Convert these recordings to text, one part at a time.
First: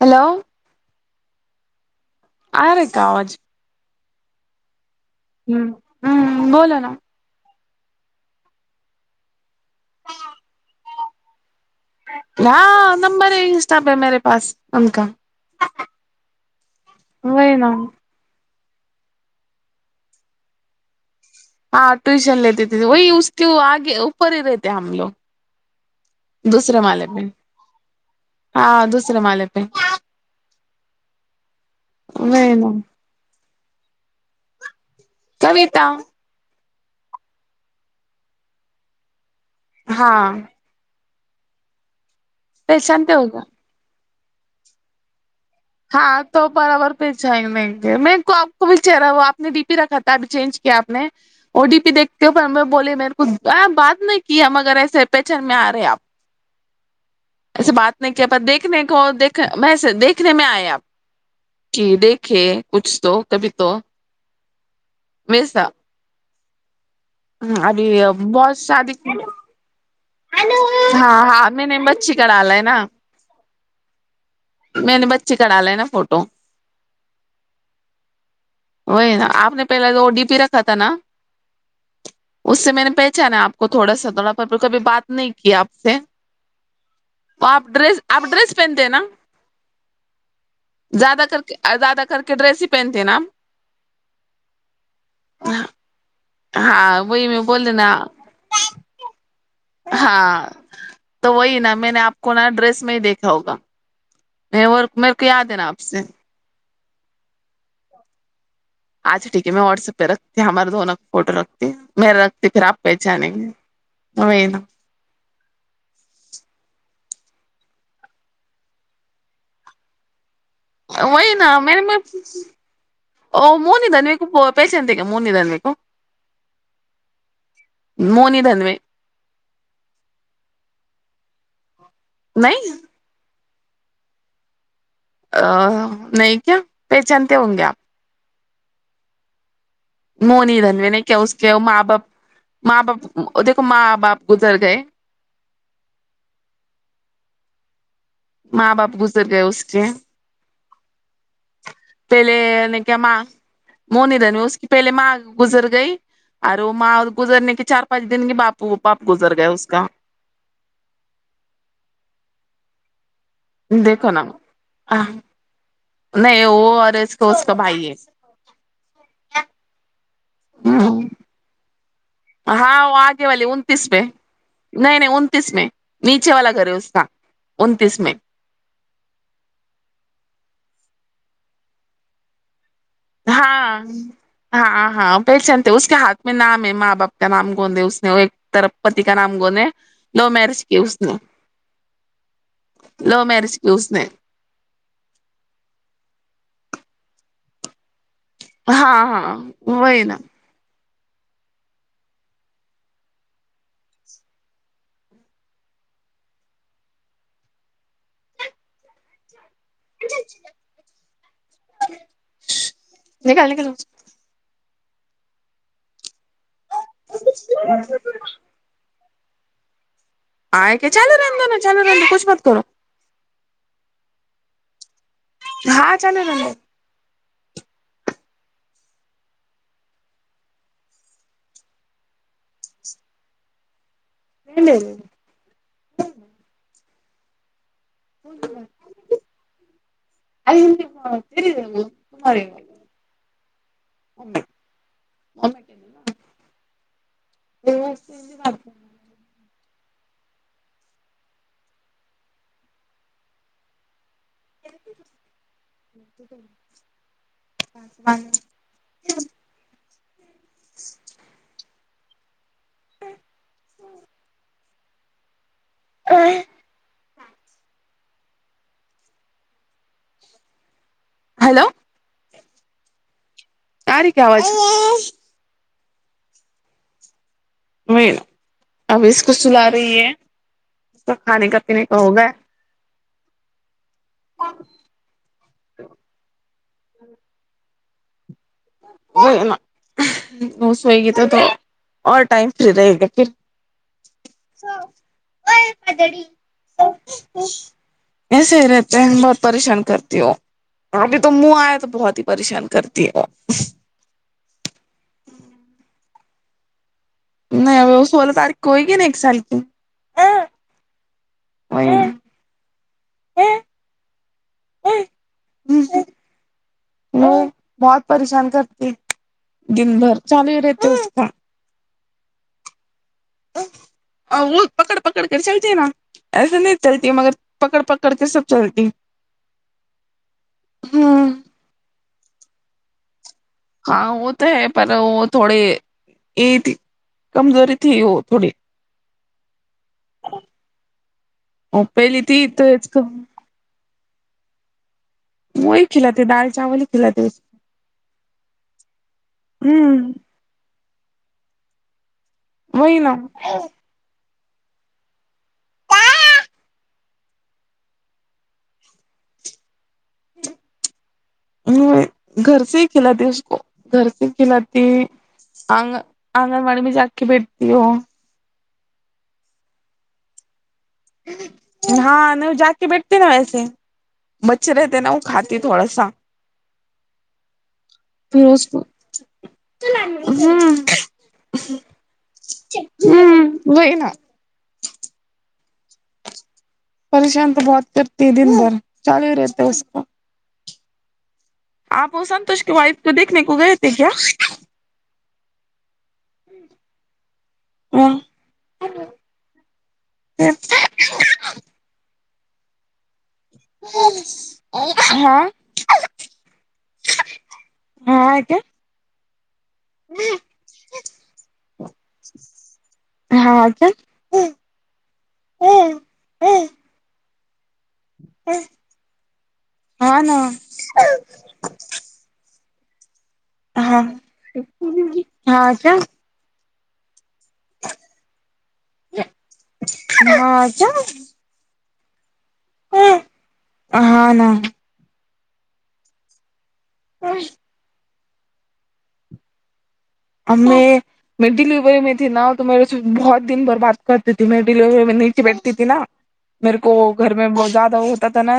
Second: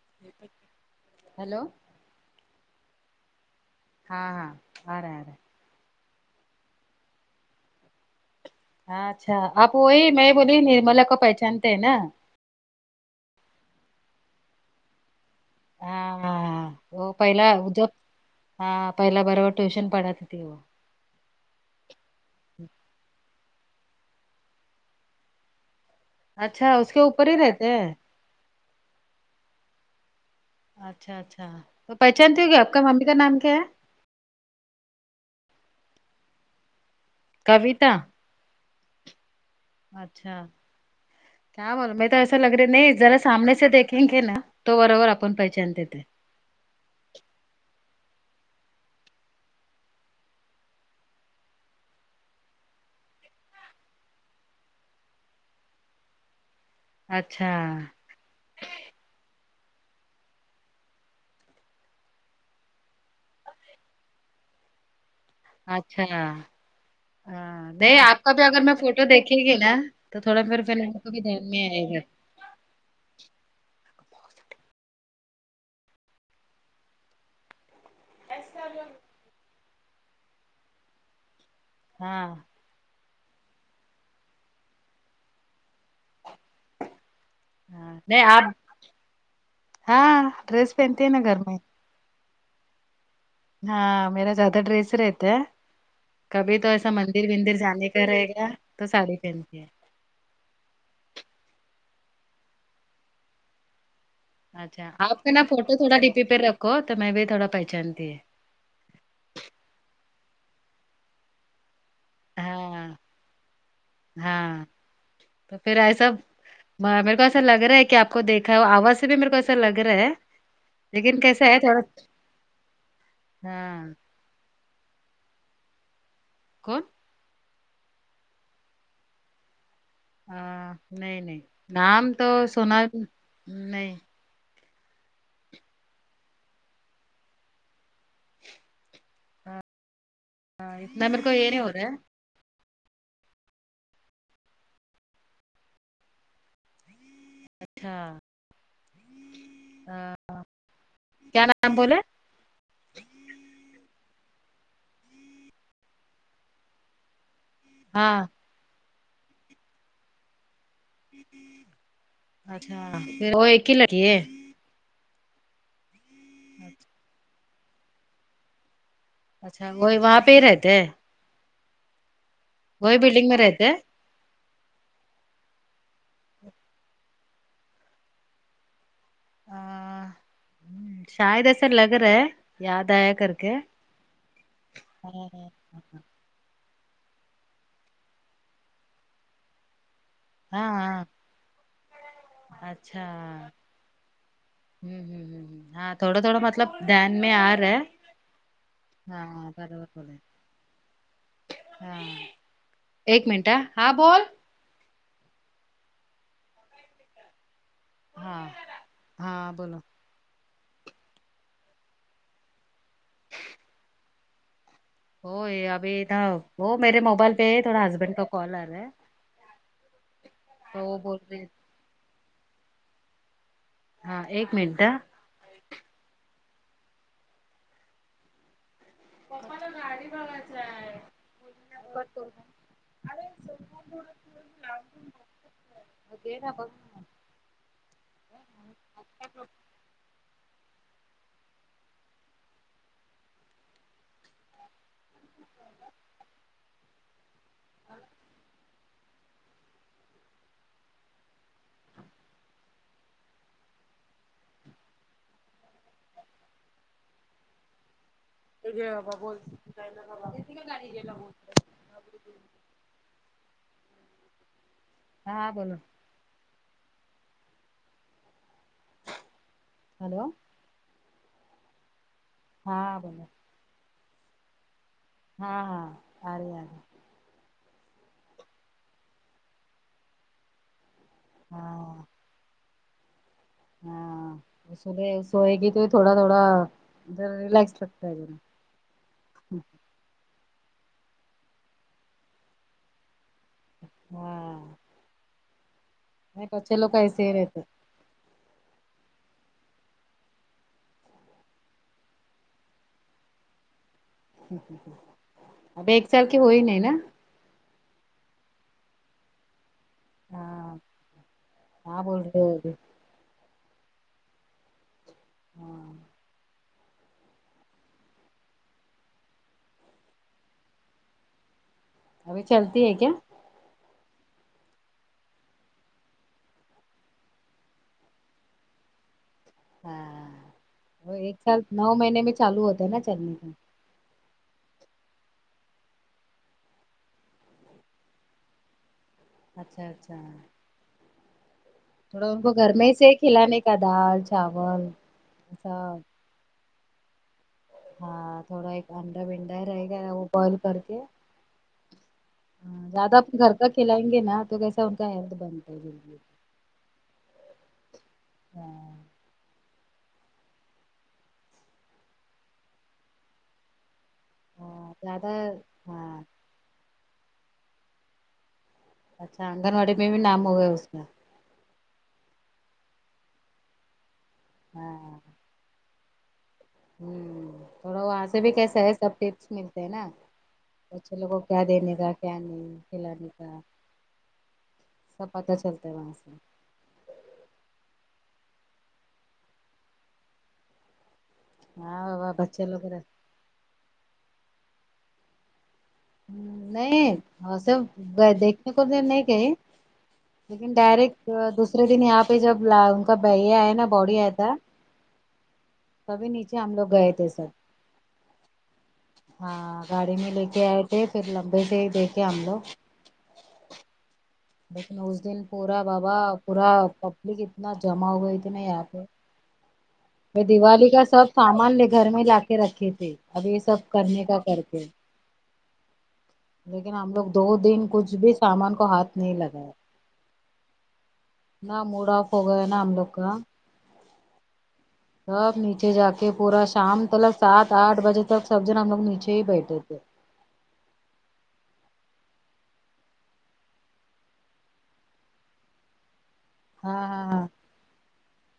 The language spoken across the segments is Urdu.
ہیلو ہیلو آرے کا آواز ہاں ہاں آ رہے آرہے ہوں ہوں بولو نا ہاں اچھا آپ وہی میں بولی نرملا کو پہچانتے ہیں نا ہاں نمبر ان اسٹپ ہے میرے پاس ان کا ہاں ہاں ہاں وہ پہلا وہی ا نا جب ہاں پہلا بار وہ ٹیوشن پڑھاتی تھی وہ ہاں ٹیوشن لیتے تھے وہی اس کے آگے اوپر ہی رہتےے ہم لوگ اچھا دوسرے اس کے معالے پہ اوپر ہی رہتے ہیں ہاں دوسرے معالے پہ اچھا اچھا تو پہچانتی ہو وہی کہ نا آپ کا ممی کا نام کیا ہے کویتا کویتا ہاں اچھا کیا بولے میں تو ایسا لگ رہا نہیں پہچانتے ذرا ہوگا سامنے سے دیکھیں گے نا تو برابر اپن پ ہاں تو برابر پہچانے نہیں گئے میرے کو آپ کو بھی چہرا وہ آپ نے ڈی پی رکھا تھا ابھی چینج کیا آپ نے وہ ڈی پی دیکھتے ہو بولی میرے کو بات نہیں کی ہم اگر ایسے پیچان میں آ رہے آپ اچھا ایسے بات نہیں کیا آپ دیکھنے کو دیکھ ویسے دیکھنے میں آئے آپ کہ دیکھے کچھ تو کبھی تو ویسا اچھا ہاں ابھی نہیں آپ کا بھی بہت اگر میں شادی فوٹو دیکھے گی نا تو تھوڑا پھر فھر آ کو بھی دھیان میں آئے گا گڑا لینا میں نے بچی کا ڈالے نا فوٹو وہ نا آپ نے پہلے وہ ا ڈی پی رکھا تھا نا ہاں اس سے میں نے پہچا نا آپ کو تھوڑا سا تھوڑا پر پ کبھی بات نہیں کیا آپ سے تو آپ ہاں ڈریس آپ نہیں ڈریس پہنتے ہیں نا ہاں ڈریس پہنتی ہے نا زیادہ گھر کر کے میں زیادہ کر کے ڈریس ہی پہنتے ہیں نا ہاں میرا زیادہ ڈریس رہتا ہے کبھی تو ایسا ہاں وہی مندر میں وندر بولے نا جانے کا رہے گا تو ساڑی پہنتی ہے ہاں تو وہی نا میں نے آپ کو نا ڈریس میں ہی دیکھا ہوگا نہیں اور اچھا میرے آپ کو کا نا یاد ہے فوٹو آپ تھوڑا سے ڈی پی پہ رکھو تو میں بھی تھوڑا پہچانتی ہے اچھا ٹھیک ہے میں واٹ سپ رکھتی ہیں ہمارے دونوں کا فوٹو رکھ میں رکھتی پھر آپ ہاں پہچانئینگے تو وہی نا ہاں تو پھر ایسا میرے کو ایسا لگ رہا ہے کے آپ کو دیکھا ہے اور آواز سے بھی میرے کو ایسا لگ رہا ہے لیکن وہی کیسا نا ہے تھوڑا میرے نے میرے ؤ ہاں مونی دانی پہچانتے کیا مونی دھن وے کو کون مونی دھن نے ہاں نہیں نہیں نام تو نہیں سنا نہیں ا نہیں کیا پہچانتے ہوں گے آپ مونی دھن میں نے اتنا کیا میرے کو اس یہ کے نہیں ہو رہا ماں ہے باپ ماں باپ دیکھو ماں باپ گزر گئے اچھا ماں باپ گزر گئے اس کے کیا نام بولے پ [unintelligible] مونی دھن میں اس کی پہلے ماں گزر گئی اور وہ ماں گزرنے کی چار پانچ ہاں دن کے باپو وہ باپ گزر گئے اس کا اچھا پھر وہ ایک ہی لڑکی دیکھو ہے نا اہ نہیں وہ اور اس کو اس کا بھائی ہے اچھا وہی وہاں پہ ہی رہتے ہیں ہاں وہاں آگے بلڈنگ میں والی رہتے ہے انتیس پے نہیں نہیں انتیس میں نیچے والا گھر ہے اس کا انتیس میں ا ہ شاید ایسا لگ رہا ہے یاد آ یا ہاں ہاں ہاں پہچانتے اس کا ہاتھ میں نام ہے ماں باپ کا نام گوند دے اس نے اور ایک طرف پتی کا نام گوند ہے لو میرج کی اس ہاں نے اچھا لو میرج کی اس نے ہوں ہوں ہ ہ ہاں تھوڑا تھوڑا مطلب دھیان میں آ رہا ہے ہاں ہاں برابر وہی بولے نا ہاں ایک منٹ آ ہاں بول ہاں ہاں بولو نکال نکال اسکو ہو یہ ابھی نہ وہ میرے موبائل پہ ہی تھوڑا ہسبینڈ کا کال آ رہا ہے آئی تو کیا وہ چلو بول رہے رہدونا چلو رہو کچھ مت کرو ہاں ایک منٹ آں ہاں چلو رہیندو پرسوں [inaudible] یہ لے لو اکیرا بس ری وہ سمار [unintelligible] ہ [inaudible] دے بات [unintelligible] ہاں بابا بول ن با گا گا بولتے [unintelligible] ہوں ہ [inaudible] ہاں بولو آہ ہیلو ہیلو ہاں بولو آ ری کیا آواز ہاں ہاں آرہی آواز وہی ابھی اس کو سلا رہی ہے اس کا کھانے کا پینے کا ہاں ہوگیا ہاں صبح سوئے گی تو تھوڑا تھوڑا ریلیکس لگتا ہے وہ ہے نا سوئے گی تو تو اور ٹائم فری رہے گا پھر سو ہاں نہیں بچے لوگ کا ایسے رہتے ایسے ہی رہتے ہیں بہت پریشان کرتی ہوں ابھی تو منہ آئے تو بہت ہی پریشان کرتی ہے وہ اب ایک سال کی ہوئی نہیں نا نہیں سولہ تاریخ کو ہوئی گی نہ ایک سال کی ہاں کیا وہی بول رہی ہو ابھی ہاں [unintelligible] وہ بہت پریشان کرتی دن بھر چالو ہی رہتے اس کا ابھی چلتی ہے کیا وہ پکڑ پکڑ کے چلتے ہے نہ ایسے نہیں چلتی مگر پکڑ پکڑ کے سب چلتی ہاں وہ ہوں ایک سال نو مہینے میں چالو ہوتے ہے نا چلنے تو ہاں وہ تو ہے پر وہ تھوڑی یہ تھی کمزوری تھی وہ تھوڑی اچھا اچھا وہ پہلی تھوڑا ان تھی کو تو گھر اس میں سے کھلانے کا دال چاول ایسا وہی کہلاتی دال چاول ہی کہلاتی ہاں تھوڑا ایک انڈا بنڈا کو۔ رہ گیا ہوں وہ بوئل کر کے ہاں وہی نا زیادہ اپ گھر کا کھلائیں گے نا تو کیسا [unintelligible] ہاں گھر سے ہی کھلاتی اس کو گھر سے ہی کھلاتی ہاں زیادہ آگن ہاں آنگن واڑی میں جا کر بیٹھتی ہو اچھا آنگن واڑی میں بھی نام ہو گیا اس کا ہاں نہیں وہ جا کے بیٹھتے نا ویسے بچے رہتے نا وہ کھا تھوڑا سا ہمم تھوڑا وہاں سے پھر بھی اس کیسا کو ہے سب ٹیپس ملتے ہیں نا ہوں بچھے لوگوں کو کیا دینے کا کیا نہیں کھلانے کا کوئی نہ سب پتاہ چلتا ہے وہاں سے پریشان تو بہت کرتی ہے دن بھر چالو ہی رہتے اس کو ہاں آپ وہ بابا سنتوش بچے کی لوگ وائف کو دیکھنے کو گئے تھے کیا نہیں سب دیکھنے کو نہیں کہیں ڈائریکٹ دوسرے دن یہاں پہ جب ان کا یہ آیا نا باڈی آیا تھا ہاں [unintelligible] سبھی نیچے ہم لوگ گئے تھے سر ہاں کیا ہاں گاڑی میں لے کے آئے تھے پھر لمبے سے ہی دیکھے ہم لوگ ہاں تو لیکن اس دن پورا بابا پورا پبلک اتنا جمع ہو گئی تھی نا یہاں پہ ہاں نا وہ دیوالی کا سب سامان گھر میں لا کے رکھے تھے اب یہ سب ہاں کرنے کا کرتے ہاں کیا لیکن ہم لوگ دو دن کچھ بھی سامان کو ہاتھ نہیں لگایا ہاںچ [unintelligible] نہ موڈ آف ہو گئے نا ہم لوگ کا اہنا سب نیچے جا کے پورا شام تلک سات آٹھ بجے تک سب جن ہم لوگ نیچے ہی بیٹھے تھے ہمیں میں ڈلیوری میں تھی نا تو میرے سے بہت دن بھر بات کرتی تھی میں ڈیلیوری میں نیچے بیٹھتی تھی نا میرے کو ہاں ہاں گھر میں بہت زیادہ وہ ہوتا تھا نا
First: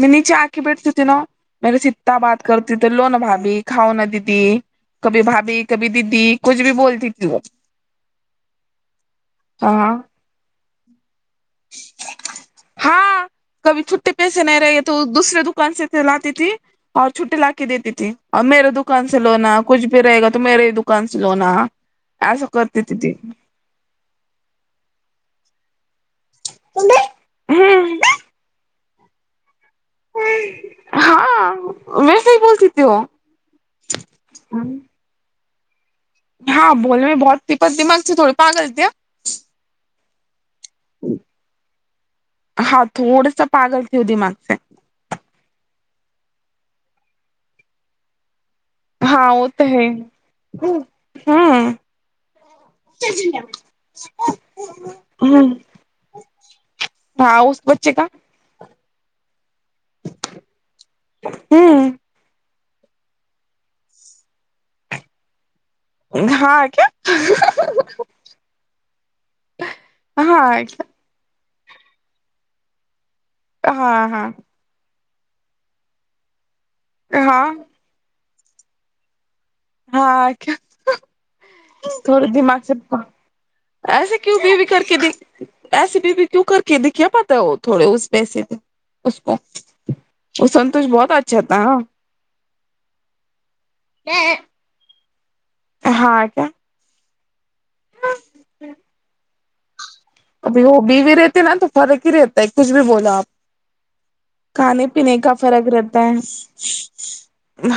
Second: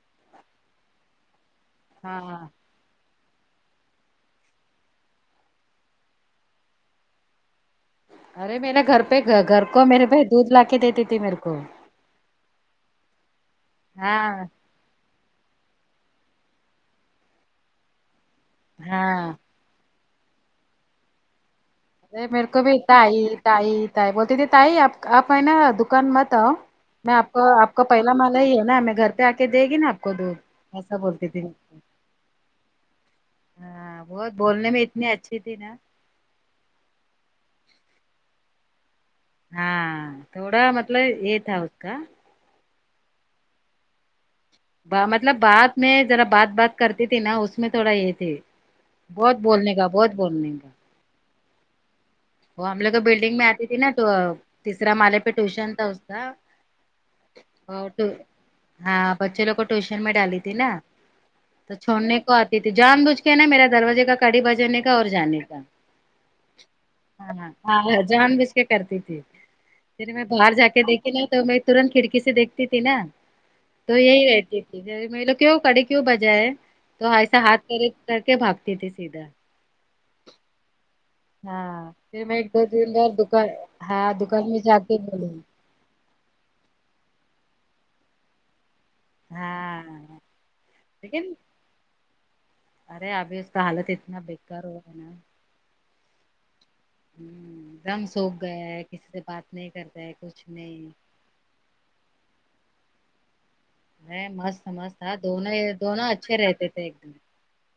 میں نیچے آ کے بیٹھتی تھی نا میرے سے اتا ہاں ہاں بات ہاں کرتے تھے لو نا بھابھی کھاؤ نا دیدی کبھی بھابھی کبھی ددی کچھ بھی بولتی تھی وہ ارے میرا گھر پہ گھر کو ہاں میرے بھائی دودھ لا کے دیتی تھی میرے کو ہاں کبھی چھٹے پیسے ہاں نہیں رہے تو دوسرے دکان سے لاتی تھی اور چھٹی لا کے دیتی تھی اور میرے دکان سے ہاں لونا اب کچھ بھی رہے گا تو میرے دکان سے لونا اے میرے ایسا کو بھی کرتی تھی تھی تائی تائی تائی بولتی تھی تائی آپ آپ ہے نا دک دکان مت آؤں میں آپ کا آپ کا ہوں پہلا مالا ہی ہے نا ہمیں گھر پہ آ کے دے گی نا آپ کو دو کیسا بولتی تھی ہاں ویسے ہی بولتی تھی وہ ہاں بہت بولنے میں اتنی اچھی تھی نا ہاں بولنے میں بہت تھی پر دماغ سے تھوڈی پاگل تھی ہاں ہاں تھوڑا مطلب یہ تھا اس کا ہاں تھوڑا سا پاگل تھے دماغ سے مطلب بعد میں ذرا بات بات کرتی تھی نا اس میں تھوڑا یہ تھی ہاں بہت وہ تو بولنے ہے کا بہت بولنے کا ہوں ہوں وہ ہم لوگ کے بلڈنگ میں آتی تھی نا تو تیسرا مالے پہ ٹیوشن تھا اس کا ہاں اس اور بچے کا تو- ہاں بچے لوگ کو ٹیوشن میں ڈالی تھی نا تو ہوں چھوڑ نے آتی تھی جان بوجھ کے نا میرا دروازے کا کڑی بجانے کا اور جانے کا ہاں آ کیا ہاں ہاں ہاں جانبوچ کے کرتی تھی پھر میں ہاں باہر جا کے دیکھی تو میں ترنت کھڑکی سے دیکھتی تھی نا تو ہاں یہی ہاں رہتھی لو کیوں کڑے کیوں بجائے تو ایسا ہاں ہاتھ کے کر کے بھاگتی تھی سیدھا ہاں کیا ہاں پھر تھوڑے میں ایک دماغ دو سے دن اور دکان ہاں ایسے کیوں دکان بھی میں بھی جا کر کے دیکھ بولی ایسے بھی بھی کیوں کر کے دکھیا پتا ہے ہو تھوڑے اس پیسے میں اس کو ہاں وہ سنتوش بہت لیکن اچھا تھا ارے ابھی اس کا حالت اتنا بیکار ہوا ہے نا ہاں کیا ایک دم سوکھ گیا ہے کسی سے بات نہیں کرتا ہے کچھ ابھی ہو نہیں بیوی رہتے ہے نا تو فرق ہی رہتا ہے کچھ بھی بولا آپ میں مست کھانے مست ہاں پینے کا دونوں فرق رہتا دونوں ہے اچھے رہتے تھے ایک دم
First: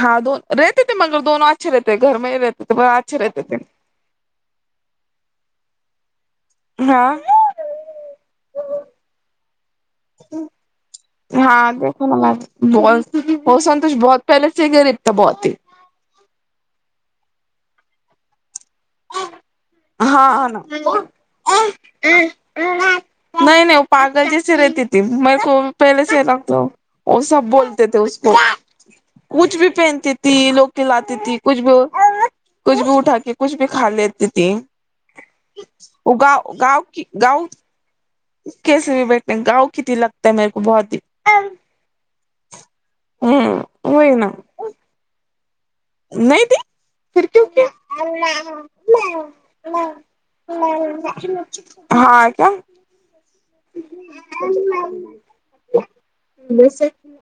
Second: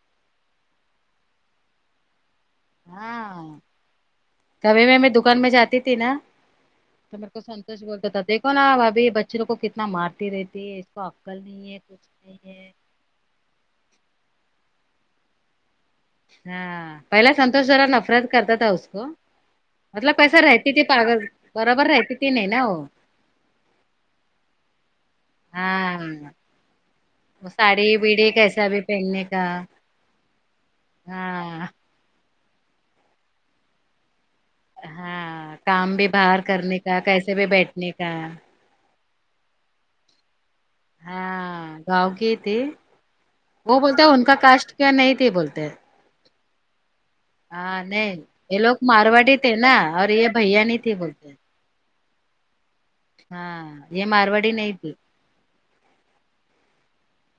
ہاں دون رہتے تھے مگر دونوں اچھے رہتے گھر میں ہی رہتے تھے اچھے رہتے ہاں تھے کبھی میں دکان میں جاتی تھی نا ہاں تو میرے کو سن ایسا بولتا تھا دیکھوں نا بھابھی بچ کچھ لوگ کو کتنا مارتی رہتی ہے اس کو عقل نہیں ہاں ہے دیکھو کچھ نا نہیں ہے بہت وہ سنتوش بہت پہلے سے ہی غریب تھا بہت ہی ہاں پہلا سنتوش ذرا نفرت کرتا تھا اس کو مطلب ویسے ہاں نا رہتی تھی پاگل برابر رہتی تھی نہیں نا ہو نہیں نہیں پاگل جسے رہےتی میرے کو ہاں پہلے سے لگ وہ سب وہ بولتے ساڑی تھے اس بیڑی کو کیسا بھی پہننے کا کچھ بھی پہنتی تھی لوگ کلاتی تھی کچھ ہاں بھی کچھ بھی اٹھا کے کچھ بھی کھا لیتی تھی ہاں کام بھی وہ باہر گاؤں کرنے گاؤں کا کی کیسے بھی گاؤں بیٹھنے کا کیسے بھی بیٹھنے گاؤں کی تھی لگتا ہے میرے کو بہت ہی ہاں گاؤں کی تھے ہوں وہ بولتے وہی ان نا کا کاسٹ کا نہیں تھے بولتے نہیں تھی ہاں نہیں یہ لوگ مارواڑی تھے نا اور یہ بھیا نہیں تھے بولتے ہاں کیا ہاں یہ مارواڑی نہیں تھی ویسے